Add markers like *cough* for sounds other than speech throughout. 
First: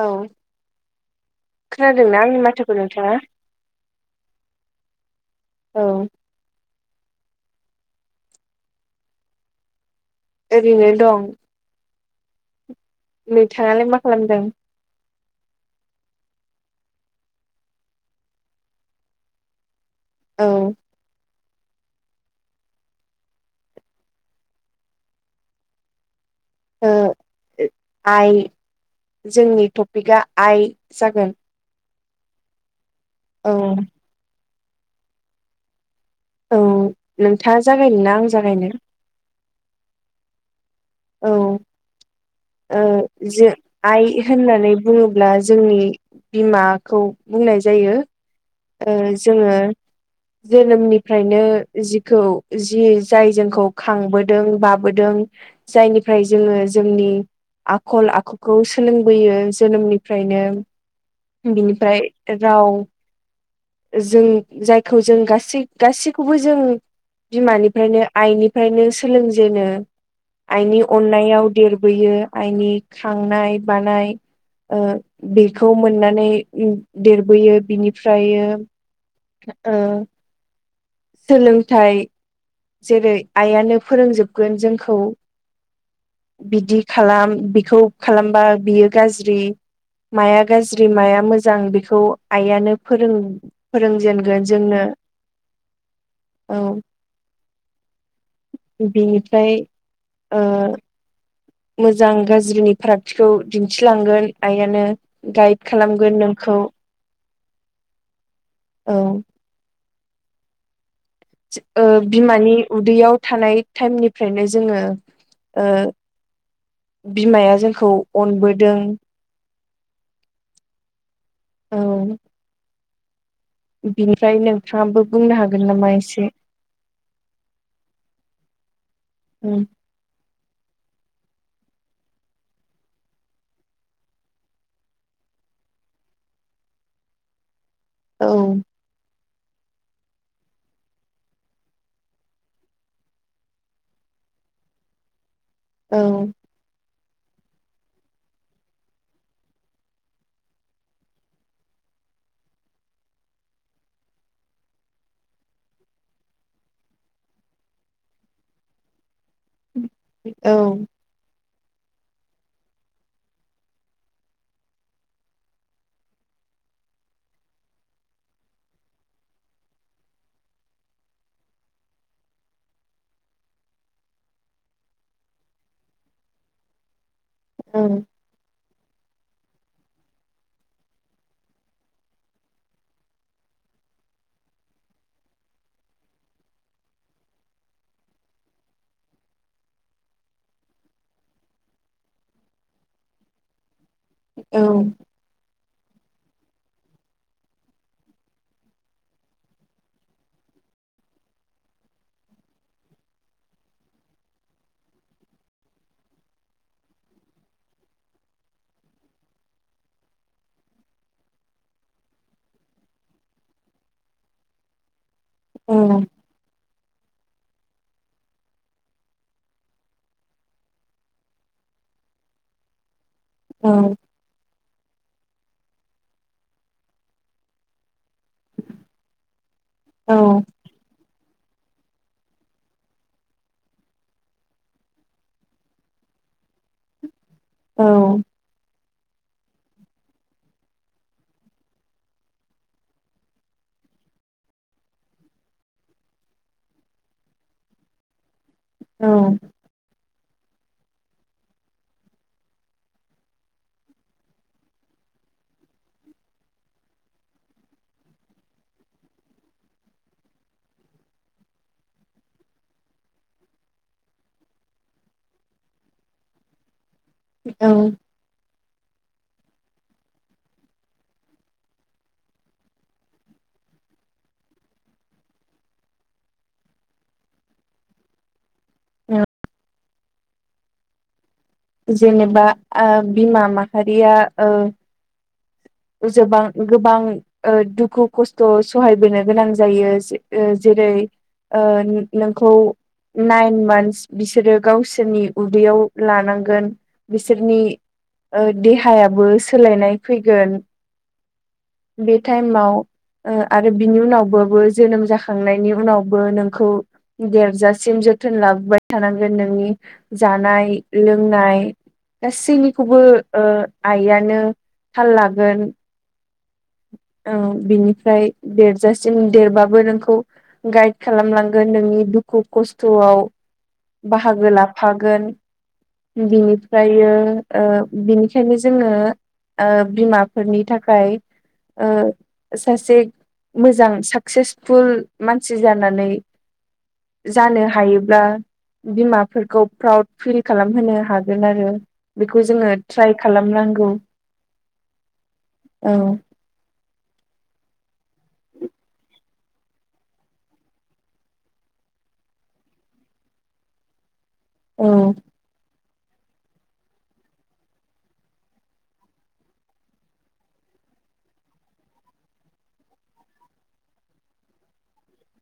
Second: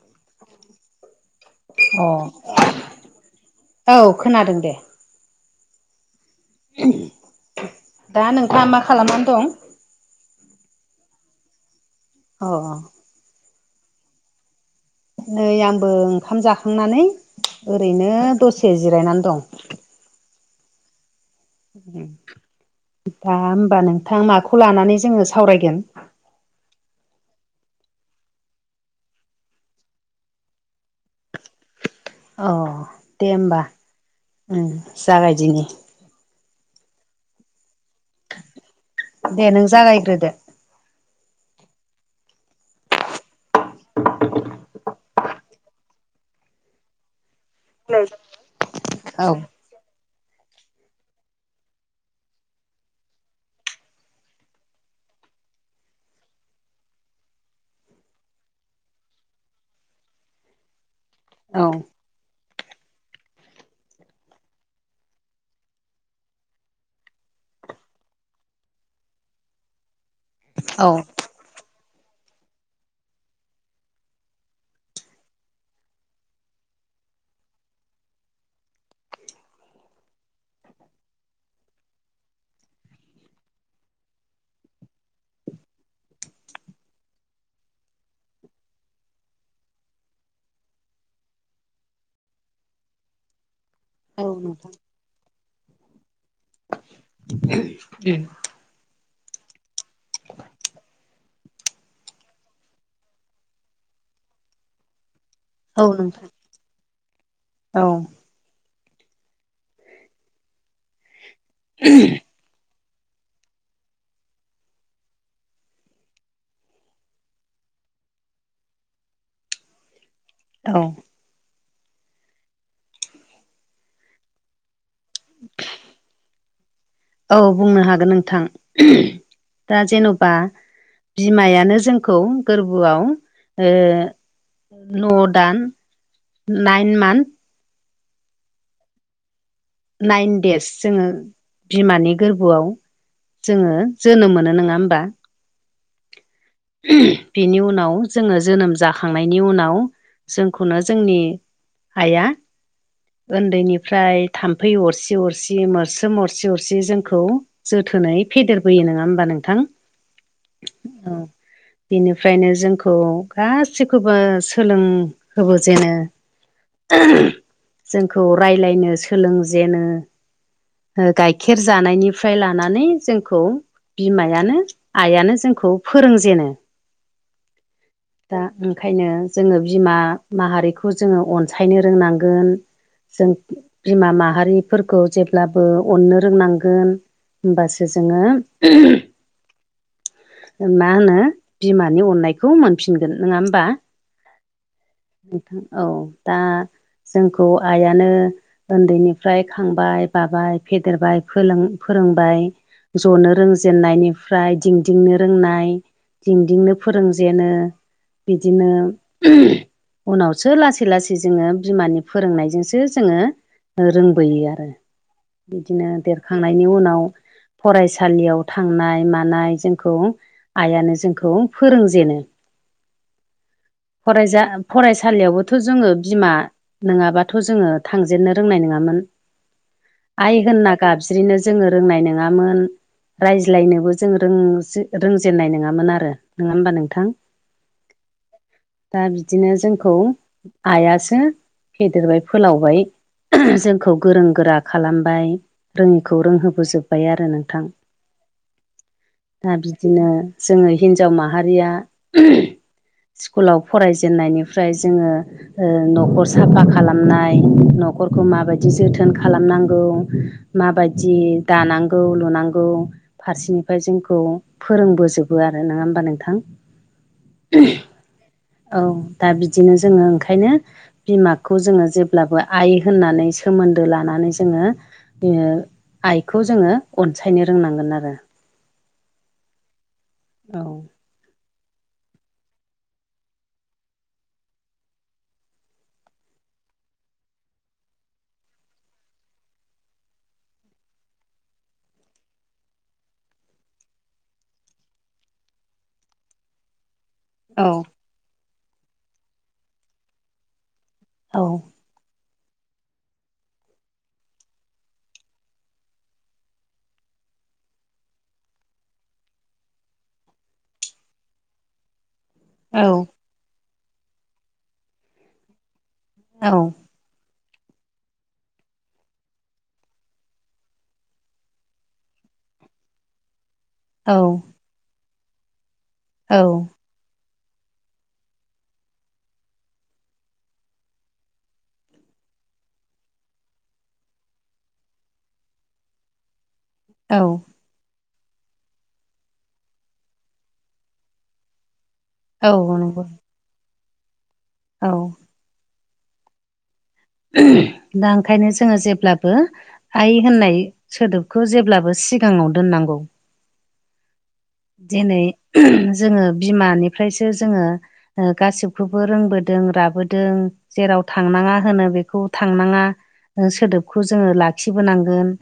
औ। अ खोनादोंना आंनि माथोखौ नोंथाङा? औ खोनादों दे औ। दा नोंथाङा मा खालामनानै दं? ओरैनो दं। अ अ। नै थाङालाय मा खालामदों? नै आंबो ओंखाम जाखांनानै ओरैनो दसे जिरायनानै दं। औ दा होमबा नोंथां माखौ लानानै जोङो सावरायगोन? ओ आइ जोंनि टपिकआ आइ जागोन। अ दे औ होमबा जागायदिनि। औ नोंथा जागायनो ना आं जागायनो? दे नों जागायग्रोदो। औ ओं जों आइ होननानै बुङोब्ला जोंनि बिमाखौ बुंनाय जायो ओ औ जोङो जोनोमनिफ्रायनो जिखौ जि जाय जोंखौ खांबोदों बाबोदों जायनिफ्राय जोङो जोंनि आखल आखुखौ सोलोंबोयो जोनोमनिफ्रायनो औ बिनिफ्राय राव जों जायखौ जों गासै गासैखौबो जों बिमानिफ्रायनो आइनिफ्रायनो सोलोंजेनो। आइनि औ अननायाव देरबोयो आइनि खांनाय बानाय। बेखौ मोननानै देरबोयो बिनिफ्राइयो ओ सोलोंथाइ जेरै आइयानो फोरोंजोबगोन जोंखौ बिदि खालाम बेखौ खालामबा बियो गाज्रि। माया गाज्रि माया मोजां बेखौ आइयानो फोरों औ फोरोंजेनगोन नोंथां जोंनो औ। उम बेनिफ्राय ओ मोजां गाज्रिनि फारागथिखौ दिन्थिलांगोन आइयानो गाइड औ खालामगोन नोंथां नोंखौ औ औ ओ बिमानि उदैयाव थानाय टाइमनिफ्रायनो जोङो ओ बिमाया जोंखौ अनबोदों। औ औ बिनिफ्राय नोंथाङाबो बुंनो हागोन नामा एसे? औ बुंनो हागोन नोंथां दा जेन'बा बिमायानो जोंखौ गोरबोआव ओ न' दान नाइन मान्थ औ नाइन देस जोङो बिमानि गोरबोआव जोङो जोनोम मोनो नङा होमबा? औ बेनि उनाव जोङो जोनोम जाखांनायनि उनाव जोंखौनो जोंनि आइया ओन्दैनिफ्राय थाम्फै अरसि अरसि मरसोम मरसि अरसि जोंखौ जोथोनै फेदेरबोयो नङा होमबा नोंथां? औ औ बिनिफ्रायनो जोंखौ गासिखौबो सोलोंहोबोजेनो। जोंखौ रायलायनो सोलोंजेनो। गाइखेर जानायनिफ्राय लानानै जोंखौ बिमायानो आइआनो जोंखौ फोरोंजेनो औ दा ओंखायनो जोङो बिमा माहारिखौ जोङो अनसायनो रोंनांगोन। जों बिमा माहारिफोरखौ जेब्लाबो अननो रोंनांगोन। होमबासो जोङो मा होनो बिमानि अननायखौ मोनफिनगोन नङा होमबा? औ नोंथां औ दा जोंखौ आइआनो उन्दैनिफ्राय खांबाय बाबाय फेदेरबाय फोरोंबाय जनो रोंजेननायनिफ्राय दिंदिंनो रोंनाय दिंदिंनो फोरोंजेनो बिदिनो उनावसो लासै लासै जोङो बिमानि फोरोंनायजोंसो जोङो रोंबोयो आरो औ बिदिनो देरखांनायनि उनाव फरायसालियाव थांनाय मानाय जोंखौ आइआनो जोंखौ फोरोंजेनो। औ फ फरायसालियावबोथ' जोङो बिमा नङाबाथ' जोङो थांजेननो रोंनाय नङामोन औ आइहोनना गाबज्रिनो जोङो रोंनाय नङामोन। रायज्लायनोबो जों रों रोंजेननाय नङामोन आरो नङा होमबा नोंथां? औ दा बिदिनो जोंखौ आइआसो फेदेरबाय फोलावबाय। जोंखौ गोरों गोरा खालामबाय रोङिखौ रोंहोबोजोब्बाय आरो नोंथां। *inaudible* औ दा बिदिनो जोङो हिनजाव माहारिया स्कुलाव फराय हाबजेननायनिफ्राय जोङो ओ न'खर साफा खालामनाय न'खरखौ माबायदि जोथोन खालामनांगौ माबायदि दानांगौ लुनांगौ फारसेनिफ्राय जोंखौ फोरोंबोजोबो आरो नङा होमबा नोंथां? औ औ दा बिदिनो जोङो ओंखायनो बिमाखौ जोङो जेब्लाबो आइ होननानै सोमोन्दो लानानै जोङो बि आइखौ जोङो अनसायनो रोंनांगोन आरो। औ जेनेबा ओ बिमा माहारिया ओ जबां गोबां ओ दुखु खस्थ' सहायबोनो गोनां जायो जेरै ओ नोंखौ नाइन मानस बिसोरो गावसोरनि उदैयाव लानांगौ गोन बिसोरनि औ देहायाबो सोलायनाय फैगोन औ बे टाइमाव ओ आरो बिनि उनावबोबो जोनोम जाखांनायनि उनावबो नोंखौ देरजासिम जोथोन लाबोबाय थानांगोन नोंनि जानाय लोंनाय औ गाासनिखौबो ओ आइआनो थाल लागोन औ औ बिनिफ्राय देरजासिम देरबाबो नोंखौ गाइद खालामलांगोन नोंनि दुखु खस्थ'आव औ बाहागो लाफागोन औ बिनिफ्राय बियो ओ बिनिखायनो जोङो ओ बिमाफोरनि थाखाय ओ सासे मोजां साकसेसफुल मानसि जानानै औ जानो हायो ब्ला बिमाफोरखौ प्राउड फिल खालामहोनो हागोन आरो बेखौ जोङो औ नंगौ ट्राइ खालामनांगौ। औ औ दा ओंखायनो जोङो जेब्लाबो आइ होननाय सोदोबखौ जेब्लाबो सिगाङाव दोननांगौ। औ दिनै जोङो बिमानिफ्रायसो जोङो गासिबखौबो रोंबोदों राबोदों। जेराव थांनाङा होनो बेखौ थांनाङा। ओ सोदोबखौ जोङो लाखिबोनांगोन।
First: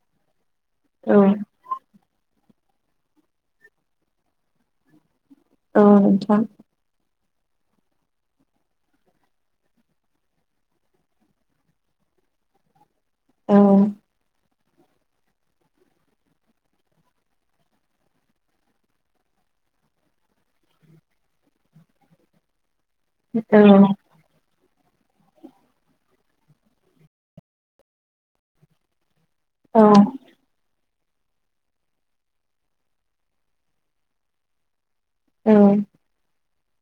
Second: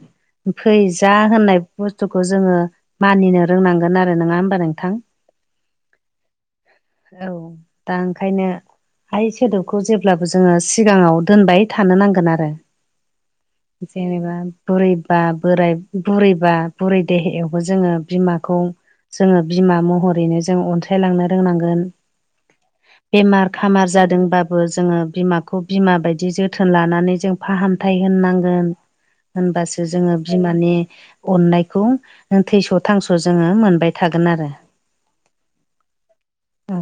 फै जा औ होननाय बुस्थुखौ जोङो मानिनो रोंनांगोन आरो नङा हबा नोंथां। औ नोंथां औ दा ओंखायनो आइ सोदोबखौ जेब्लाबो जोङो सिगाङाव दोनबाय थानो नांगोन आरो। औ जेनेबा बुरैबा बोराय बुरैबा बुरै देहायावबो जोङो बिमाखौ जोङो बिमा महरैनो जों अनसायलांनो रोंनांगोन बेमार औ खामार जादोंबा बो जोङो बिमाखौ बिमा बायदि जोथोन लानानै जों फाहामथाय होननांगोन। औ होनबासो जोङो बिमानि अननायखौ थैस' थांस' जोङो मोनबाय थागोन आरो औ औ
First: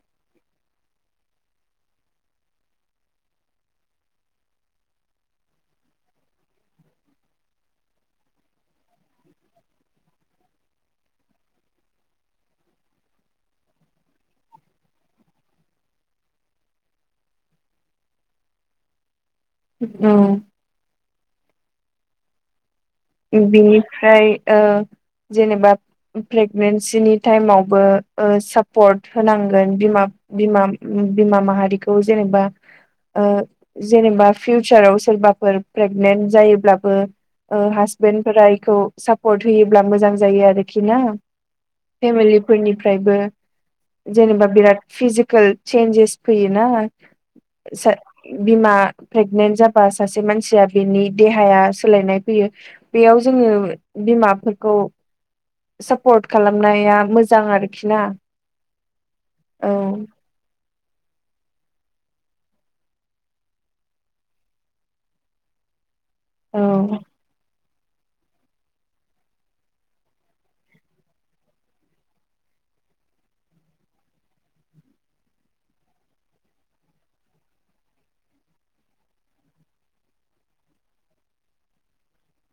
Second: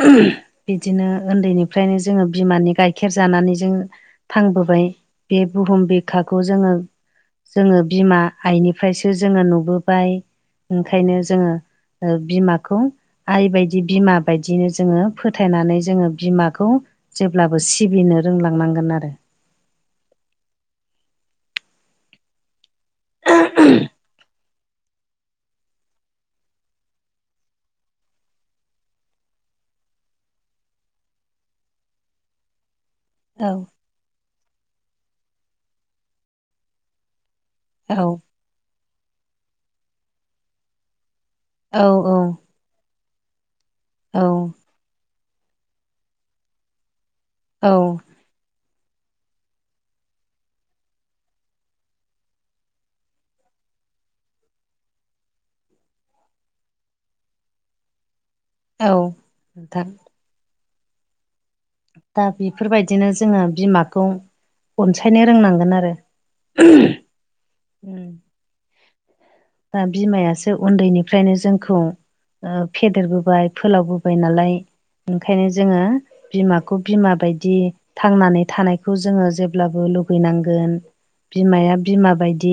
बिदिनो उन्दैनिफ्रायनो जोङो बिमानि गाइखेर जानानै जों थांबोबाय बे बुहुम बिखाखौ जोङो जोङो बिमा आइनिफ्रायसो जोङो नुबोबाय ओंखायनो जोङो ओ बिमाखौ आइ बायदि बिमा बायदिनो जोङो फोथायनानै जोङो बिमाखौ जेब्लाबो सिबिनो रोंलांनांगोन आरो उ बिनिफ्राय ओ जेनेबा प्रेगनेन्सिनि टाइमावबो ओ सापर्ट होनांगोन बिमा बिमा बिमा माहारिखौ जेनेबा ओ औ जेनेबा फिउचाराव सोरबाफोर प्रेगनेन्ट जायोब्लाबो ओ औ हासपेनफोरा बेखौ होयो मोजां जायो आरोखि ना औ फेमे फोरनिफ्रायबो औ जेनेबा बिराद फिजिकेल चन्जेस फैयोना औ *unintelligible* बिमा प्रेगनेन्ट जाबा सासे मानसिया बिनि देहाया सोलायनाय फैयो। बेयाव जोङो बिमाफोरखौ सापर्ट खालामनाया मोजां आरोखि ना औ औ नोंथां दा बेफोरबायदिनो जोङो बिमाखौ अनसायनो रोंनांगोन आरो औ उम दा बिमायासो उन्दैनिफ्रायनो जोंखौ ओ फेदेरबोबाय फोलावबोबाय नालाय ओंखायनो जोङो बिमाखौ बिमा बायदि थांनानै थानायखौ जोङो जेब्लाबो लुगैनांगोन बिमाया बिमा बायदि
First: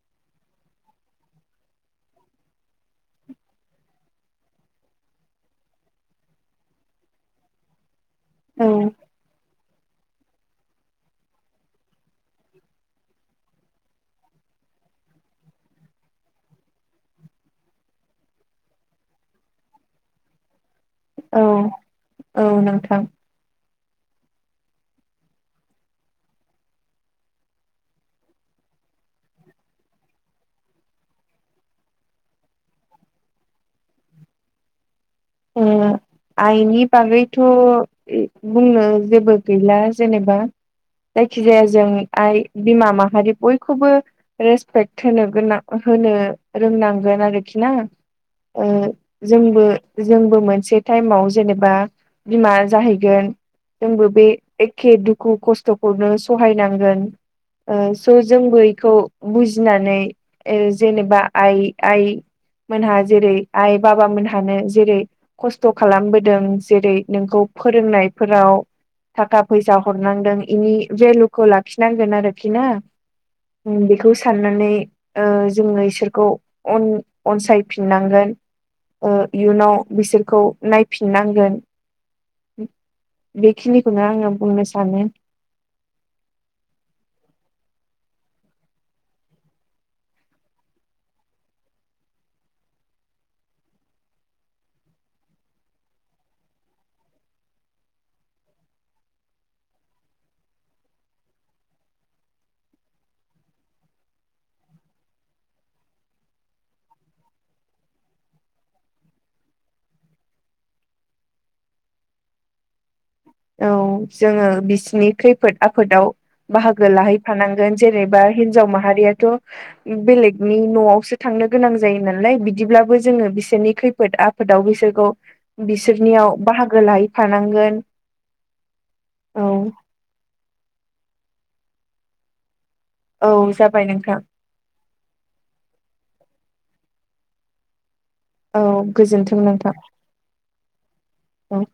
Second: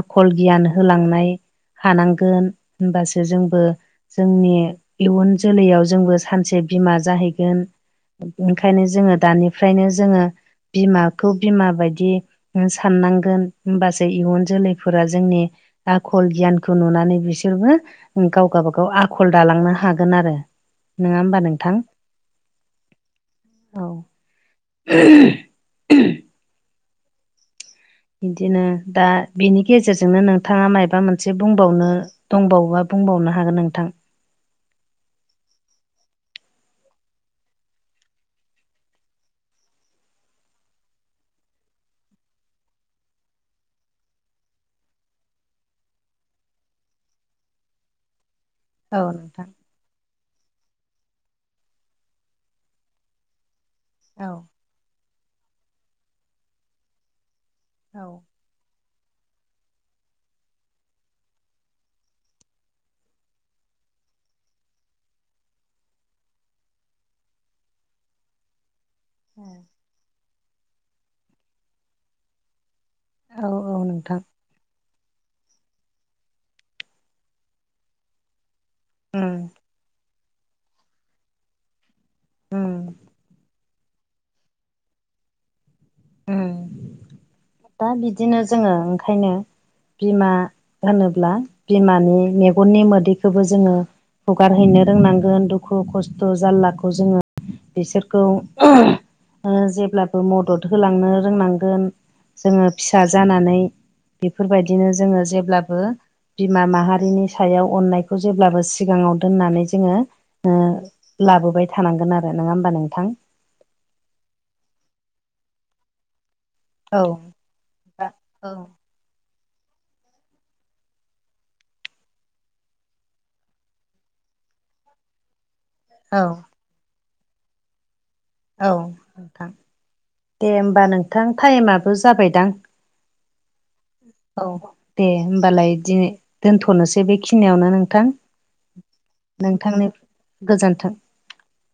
आखल गियान होलांनाय हानांगोन होनबासो जोंबो जोंनि इयुन जोलैयाव जोंबो सानसे बिमा जाहैगोन औ ओंखायनो जोङो दानिफ्रायनो जोङो बिमाखौ बिमा बायदि साननांगोन होमबासो इयुन जोलैफोरा जोंनि आखल गियानखौ नुनानै बिसोरबो गाव गावाबागाव आखल दालांनो हागोन आरो। नङा होमबा औ नोंथां औ नोंथां औ *inaudible* बिदिनो दा बिनि गेजेरजोंनो नोंथाङा माबा मोनसे बुंबावनो दंबावोबा बुंबावनो हागोन नोंथां *unintelligible* आइनि बागैथ' बुंनो जेबो गैला जेनेबा जायखिजाया जों आइ बिमा माहारि बयखौबो रेसपेक्ट होनो गोनां होनो रोंनांगोन आरोखि ना ओ औ नोंथां जोंबो जोंबो मोनसे टाइमाव जेनेबा बिमा जाहैगोन जोंबो बे औ एखे दुखु खस्थ'खौनो सहायनांगोन ओ औ स' जोंबो बेखौ बुजिनानै जेनेबा आइ आइ मोनहा जेरै आइ बाबा मोनहानो जेरै खस्थ' खालामबोदों जेरै नोंखौ फोरोंनायफोराव थाखा फैसा हरनांदों बेनि भेलुखौ लाखिनांगोन आरोखि ना। औ औ बेखौ नोंथां सान नानै जोङो इसोरखौ अनसायफिननांगोन। ओ उम इयुनाव बिसोरखौ नायफिननांगोन। उम बेखिनिखौनो आङो बुंनो सानो। दा बिदिनो जोङो ओंखायनो बिमा होनोब्ला बिमानि मेगननि मोदैखौबो जोङो हुगारहैनो रोंनांगोन दुखु खस्थ' जारलाखौ जोङो बिसोरखौ जेब्लाबो मदद होलांनो रोंनांगोन जोङो फिसा जानानै बेफोरबायदिनो जोङो जेब्लाबो बिमा माहारिनि सायाव अननायखौ जेब्लाबो सिगाङाव दोननानै जोङो लाबोबाय थानांगोन आरो नङा होमबा नोंथां औ जोङो बिसिनि खैफोद आफोदाव बाहागो औ लाहैफानांगोन जेनेबा औ हिनजाव माहारियाथ' बेलेगनि न'आवसो थांनो गोनां जायो नालाय बिदिब्लाबो जोङो बिसोरनि खैफोद आफोद फोदाव बिसोरखौ औ बिसोरनियाव बाहागो लाहैफानांगोन औ औ नोंथां दे होमबा नोंथां टाइमाबो जाबायदां औ जाबाय नोंथां औ दे होमबालाय दिनो दोन्थ'नोसै बेखिनियावनो नोंथां औ गोजोन्थों नोंथां नोंथांनि गोजोन्थों औ